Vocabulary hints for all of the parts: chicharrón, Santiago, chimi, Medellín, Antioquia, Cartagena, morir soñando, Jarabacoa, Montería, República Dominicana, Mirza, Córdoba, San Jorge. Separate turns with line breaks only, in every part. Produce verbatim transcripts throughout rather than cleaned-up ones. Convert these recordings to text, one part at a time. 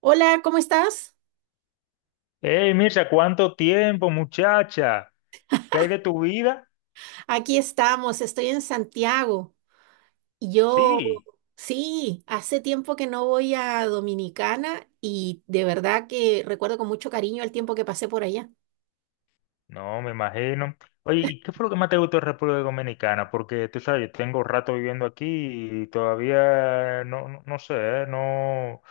Hola, ¿cómo estás?
Hey, Mirza, ¿cuánto tiempo, muchacha? ¿Qué hay de tu vida?
Aquí estamos, estoy en Santiago. Y yo,
Sí,
sí, hace tiempo que no voy a Dominicana y de verdad que recuerdo con mucho cariño el tiempo que pasé por allá.
no, me imagino. Oye, ¿y qué fue lo que más te gustó de República Dominicana? Porque tú sabes, yo tengo rato viviendo aquí y todavía no, no, no sé, eh, no,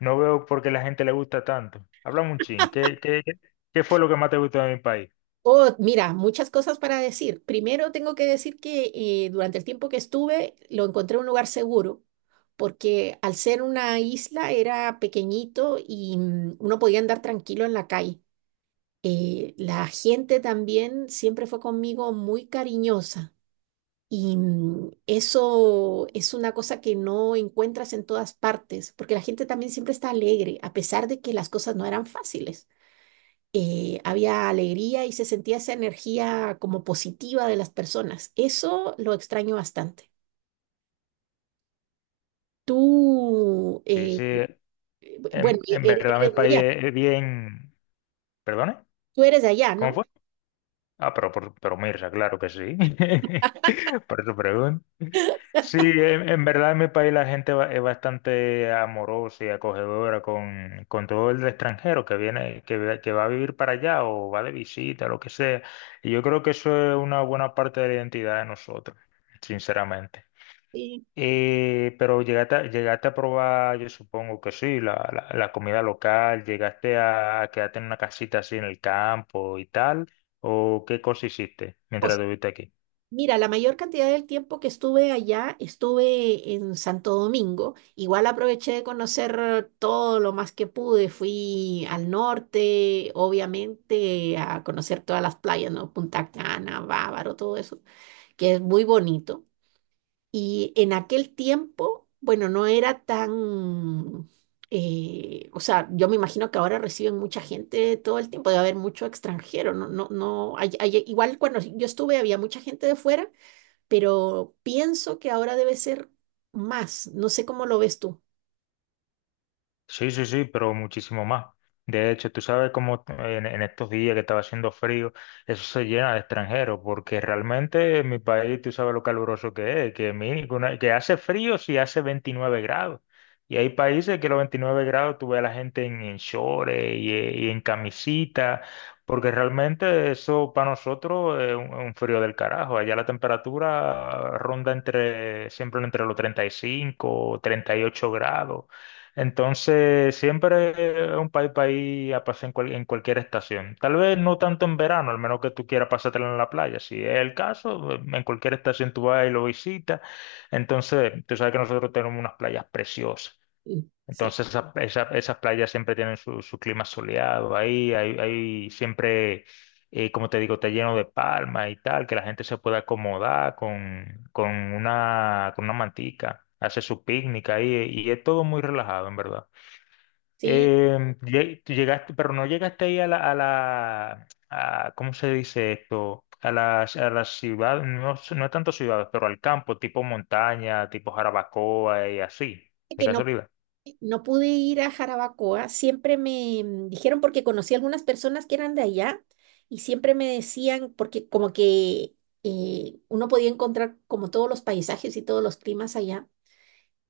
no veo por qué la gente le gusta tanto. Háblame un chin, ¿qué, qué, qué qué fue lo que más te gustó de mi país?
Oh, mira, muchas cosas para decir. Primero tengo que decir que eh, durante el tiempo que estuve lo encontré un lugar seguro, porque al ser una isla era pequeñito y mm, uno podía andar tranquilo en la calle. Eh, la gente también siempre fue conmigo muy cariñosa. Y mm, eso es una cosa que no encuentras en todas partes, porque la gente también siempre está alegre, a pesar de que las cosas no eran fáciles. Eh, había alegría y se sentía esa energía como positiva de las personas. Eso lo extraño bastante. Tú,
Sí,
eh,
sí,
bu- bueno,
en,
e-
en
e-
verdad mi
Eres de
país
allá,
es es bien. ¿Perdone?
tú eres de allá,
¿Cómo
¿no?
fue? Ah, pero, por- pero Mirza, claro que sí. Por eso pregunto. Sí, en, en verdad en mi país la gente ba- es bastante amorosa y acogedora con, con todo el extranjero que viene, que, ve- que va a vivir para allá o va de visita, lo que sea. Y yo creo que eso es una buena parte de la identidad de nosotros, sinceramente.
Sí.
Eh, pero llegaste, a- llegaste a probar, yo supongo que sí, la, la, la comida local, llegaste a, a quedarte en una casita así en el campo y tal, ¿o qué cosa hiciste
O
mientras estuviste aquí?
Mira, la mayor cantidad del tiempo que estuve allá estuve en Santo Domingo. Igual aproveché de conocer todo lo más que pude. Fui al norte, obviamente, a conocer todas las playas, ¿no? Punta Cana, Bávaro, todo eso, que es muy bonito. Y en aquel tiempo, bueno, no era tan… eh, o sea, yo me imagino que ahora reciben mucha gente todo el tiempo, debe haber mucho extranjero, no, no, no, hay- hay- igual cuando yo estuve había mucha gente de fuera, pero pienso que ahora debe ser más. No sé cómo lo ves tú.
Sí, sí, sí, pero muchísimo más. De hecho, tú sabes cómo en, en estos días que estaba haciendo frío, eso se llena de extranjeros, porque realmente en mi país tú sabes lo caluroso que es, que, mínimo, una- que hace frío si hace veintinueve grados. Y hay países que los veintinueve grados tú ves a la gente en, en shorts y, eh, y en camisita, porque realmente eso para nosotros es un, un frío del carajo. Allá la temperatura ronda entre, siempre entre los treinta treinta y cinco, treinta y ocho grados. Entonces, siempre es un país para ir a pasar en, cual- en cualquier estación. Tal vez no tanto en verano, al menos que tú quieras pasártelo en la playa. Si es el caso, en cualquier estación tú vas y lo visitas. Entonces, tú sabes que nosotros tenemos unas playas preciosas.
Mm. Sí,
Entonces, esa- esa- esas playas siempre tienen su, su clima soleado. Ahí, hay, hay siempre, eh, como te digo, está lleno de palmas y tal, que la gente se puede acomodar con, con una, con una mantica. Hace su picnic ahí y es todo muy relajado, en verdad.
sí,
Eh, lle- tú llegaste, pero no llegaste ahí a la, a la a- ¿cómo se dice esto? A las a las ciudades no, es- no tanto ciudades pero al campo, tipo montaña, tipo Jarabacoa y así, de
que no,
casualidad.
no pude ir a Jarabacoa, siempre me mm, dijeron porque conocí algunas personas que eran de allá y siempre me decían, porque como que eh, uno podía encontrar como todos los paisajes y todos los climas allá,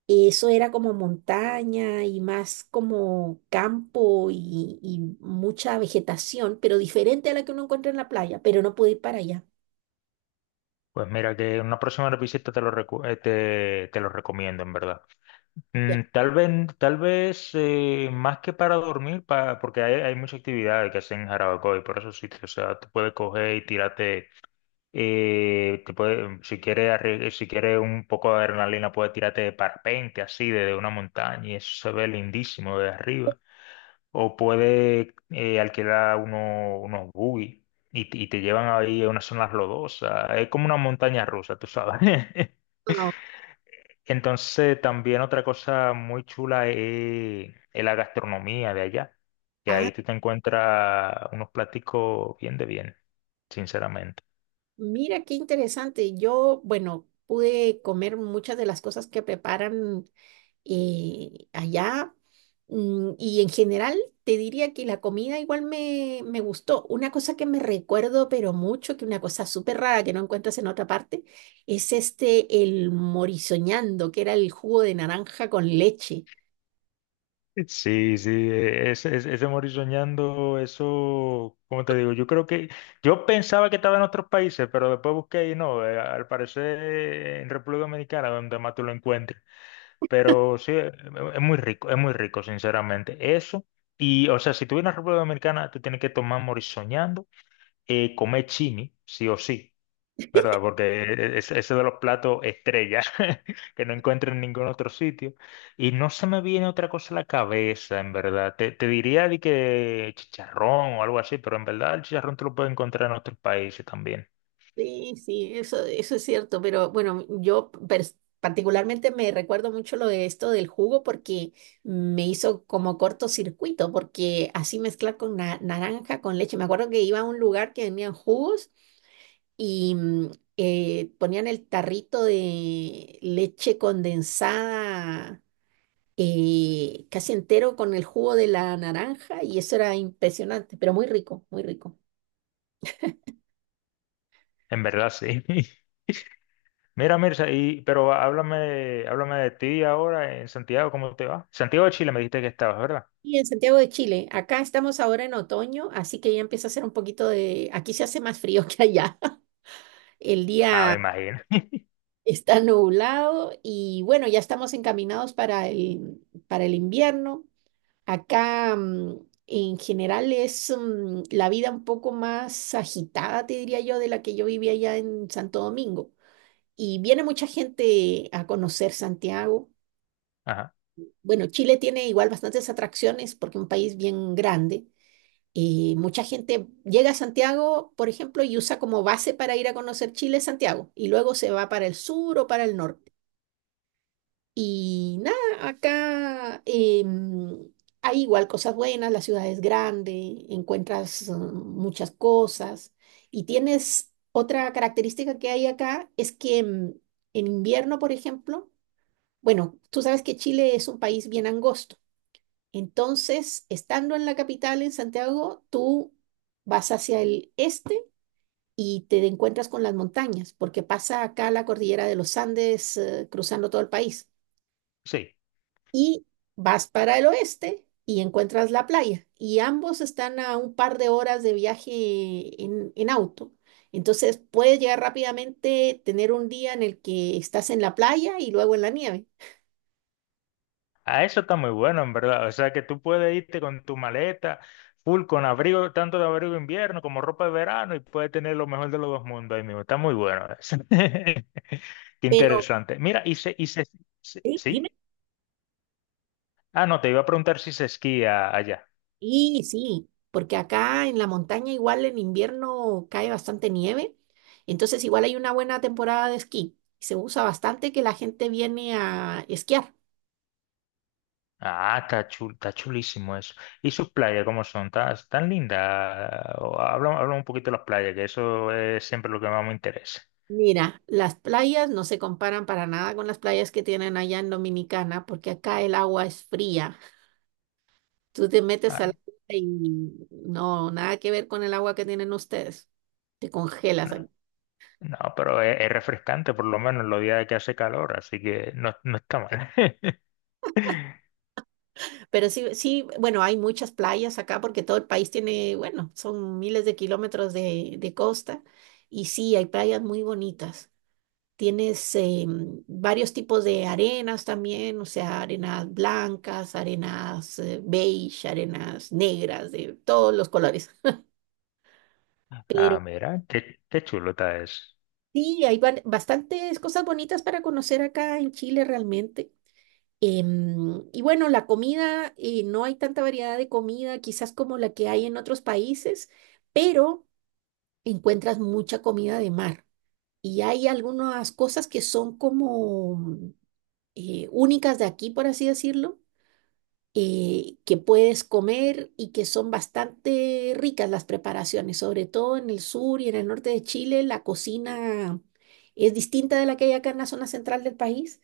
eso era como montaña y más como campo y, y mucha vegetación, pero diferente a la que uno encuentra en la playa, pero no pude ir para allá.
Pues mira, que en una próxima visita te lo, recu- eh, te, te lo recomiendo, en verdad.
Ya.
Mm, tal vez, tal vez eh, más que para dormir, pa- porque hay, hay muchas actividades que hacen en Jarabacoa y por esos sitios, o sea, tú puedes coger y tirarte. Y te puede- si quieres, arri- si quieres un poco de adrenalina, puedes tirarte de parpente así desde una montaña y eso se ve lindísimo de arriba. O puedes eh, alquilar uno- unos buggy y, te y te llevan ahí a unas zonas lodosas. Es como una montaña rusa, tú sabes.
Ah,
Entonces, también otra cosa muy chula es, es la gastronomía de allá, que
ah,
ahí tú te encuentras unos platicos bien de bien, sinceramente.
mira qué interesante. Yo, bueno, pude comer muchas de las cosas que preparan eh, allá. mm, Y en general te diría que la comida igual me, me gustó. Una cosa que me recuerdo, pero mucho, que una cosa súper rara que no encuentras en otra parte, es este, el morisoñando, que era el jugo de naranja con leche.
Sí, sí, eh, ese, ese, ese morir soñando, eso, como te digo, yo creo que, yo pensaba que estaba en otros países, pero después busqué y no, eh, al parecer eh, en República Dominicana, donde más tú lo encuentres. Pero sí, eh, es muy rico, es muy rico, sinceramente. Eso, y o sea, si tú vienes a República Dominicana, tú tienes que tomar morir soñando, eh, comer chimi, sí o sí. ¿Verdad? Porque es- ese de los platos estrella, que no encuentro en ningún otro sitio. Y no se me viene otra cosa a la cabeza, en verdad. Te, te diría de que chicharrón o algo así, pero en verdad el chicharrón te lo puedes encontrar en otros países también.
Sí, sí, eso, eso es cierto, pero bueno, yo pers- particularmente me recuerdo mucho lo de esto del jugo porque me hizo como cortocircuito, porque así mezclar con na- naranja, con leche. Me acuerdo que iba a un lugar que vendían jugos y mm, eh, ponían el tarrito de leche condensada eh, casi entero con el jugo de la naranja y eso era impresionante, pero muy rico, muy rico.
En verdad, sí. Mira, Mirza, y, pero háblame, háblame de ti ahora en Santiago, ¿cómo te va? Santiago de Chile me dijiste que estabas, ¿verdad?
Y en Santiago de Chile, acá estamos ahora en otoño, así que ya empieza a hacer un poquito de, aquí se hace más frío que allá. El
Ah, me
día
imagino.
está nublado y bueno, ya estamos encaminados para el, para el invierno. Acá mm, en general es mm, la vida un poco más agitada, te diría yo, de la que yo vivía allá en Santo Domingo. Y viene mucha gente a conocer Santiago.
Ajá,
Bueno, Chile tiene igual bastantes atracciones porque es un país bien grande, y mucha gente llega a Santiago, por ejemplo, y usa como base para ir a conocer Chile Santiago, y luego se va para el sur o para el norte. Y nada, acá em, hay igual cosas buenas, la ciudad es grande, encuentras eh, muchas cosas, y tienes otra característica que hay acá, es que em, en invierno, por ejemplo, bueno, tú sabes que Chile es un país bien angosto. Entonces, estando en la capital, en Santiago, tú vas hacia el este y te encuentras con las montañas, porque pasa acá la cordillera de los Andes, eh, cruzando todo el país.
sí.
Y vas para el oeste y encuentras la playa. Y ambos están a un par de horas de viaje en, en auto. Entonces, puedes llegar rápidamente, tener un día en el que estás en la playa y luego en la nieve.
Ah, eso está muy bueno, en verdad. O sea, que tú puedes irte con tu maleta, full, con abrigo, tanto de abrigo de invierno como ropa de verano, y puedes tener lo mejor de los dos mundos ahí mismo. Está muy bueno eso. Qué
Pero,
interesante. Mira, y se, y se, se-
Sí,
¿sí?
dime.
Ah, no, te iba a preguntar si se esquía allá.
Y sí, porque acá en la montaña igual en invierno cae bastante nieve, entonces igual hay una buena temporada de esquí. Se usa bastante que la gente viene a esquiar.
Ah, está chul, está chulísimo eso. ¿Y sus playas cómo son? ¿Tan, tan lindas? Habla, habla un poquito de las playas, que eso es siempre lo que más me interesa.
Mira, las playas no se comparan para nada con las playas que tienen allá en Dominicana, porque acá el agua es fría. Tú te metes
Ah,
al agua y no, nada que ver con el agua que tienen ustedes. Te congelas.
no, no, pero es, es refrescante por lo menos en los días que hace calor, así que no, no está mal.
Pero sí, sí, bueno, hay muchas playas acá porque todo el país tiene, bueno, son miles de kilómetros de, de costa y sí, hay playas muy bonitas. Tienes eh, varios tipos de arenas también, o sea, arenas blancas, arenas eh, beige, arenas negras, de todos los colores. Pero
Ah, mira, qué, qué chulo está eso.
sí, hay ban- bastantes cosas bonitas para conocer acá en Chile realmente. Em, y bueno, la comida, eh, no hay tanta variedad de comida quizás como la que hay en otros países, pero encuentras mucha comida de mar. Y hay algunas cosas que son como eh, únicas de aquí, por así decirlo, eh, que puedes comer y que son bastante ricas las preparaciones, sobre todo en el sur y en el norte de Chile, la cocina es distinta de la que hay acá en la zona central del país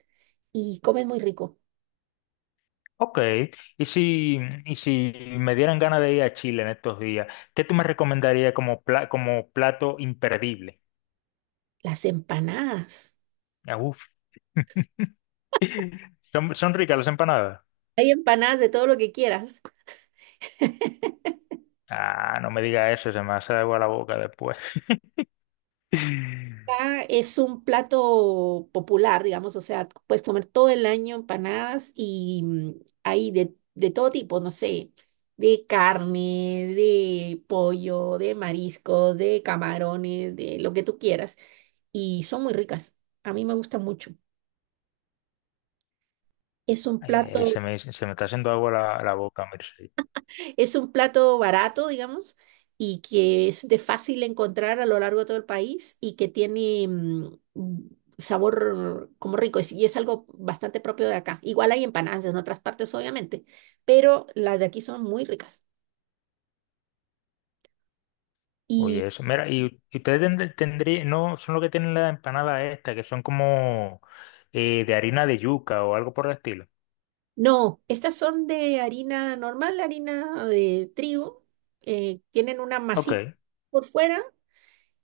y comen muy rico.
Ok, y si, y si me dieran ganas de ir a Chile en estos días, ¿qué tú me recomendarías como, pla- como plato imperdible?
Las empanadas.
Ah, uf. ¿Son, son ricas las empanadas?
Hay empanadas de todo lo que quieras.
Ah, no me diga eso, se me hace agua la boca después.
Acá es un plato popular, digamos, o sea, puedes comer todo el año empanadas y mm, hay de, de todo tipo, no sé, de carne, de pollo, de mariscos, de camarones, de lo que tú quieras. Y son muy ricas. A mí me gusta mucho. Es un
Ay, ay, ay,
plato
se me, se me está haciendo agua la, la boca, mira.
Es un plato barato, digamos, y que es de fácil encontrar a lo largo de todo el país y que tiene mm, mm, sabor como rico es- y es algo bastante propio de acá. Igual hay empanadas en otras partes, obviamente, pero las de aquí son muy ricas. Y
Oye, eso. Mira, y y ustedes tendrían, no son los que tienen la empanada esta, que son como eh, de harina de yuca o algo por el estilo.
no, estas son de harina normal, harina de trigo, eh, tienen una masita
Ok.
por fuera.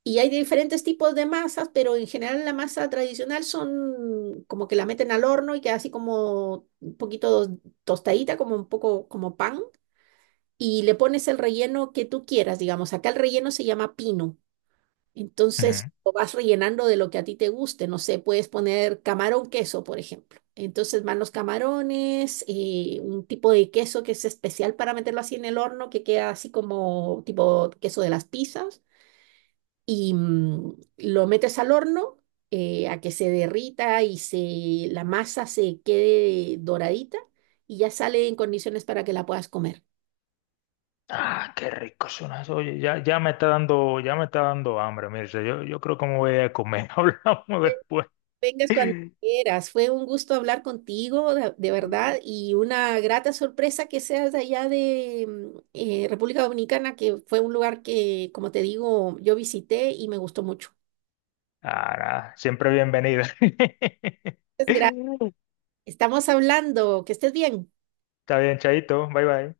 Y hay diferentes tipos de masas, pero en general la masa tradicional son como que la meten al horno y queda así como un poquito tostadita, como un poco como pan, y le pones el relleno que tú quieras, digamos. Acá el relleno se llama pino. Entonces
Ujú.
lo vas rellenando de lo que a ti te guste. No sé, puedes poner camarón queso, por ejemplo. Entonces van los camarones, eh, un tipo de queso que es especial para meterlo así en el horno, que queda así como tipo queso de las pizzas y mm, lo metes al horno eh, a que se derrita y se, la masa se quede doradita y ya sale en condiciones para que la puedas comer.
Ah, qué rico suena eso. Oye, ya, ya me está dando, ya me está dando hambre. Mira, o sea, yo, yo creo que me voy a comer. Hablamos después.
Vengas cuando quieras. Fue un gusto hablar contigo, de, de verdad, y una grata sorpresa que seas de allá de mm, eh, República Dominicana, que fue un lugar que, como te digo, yo visité y me gustó mucho.
Ah, nada, siempre bienvenida.
Muchas gracias.
Está
Estamos hablando. Que estés bien.
bien, Chaito. Bye bye.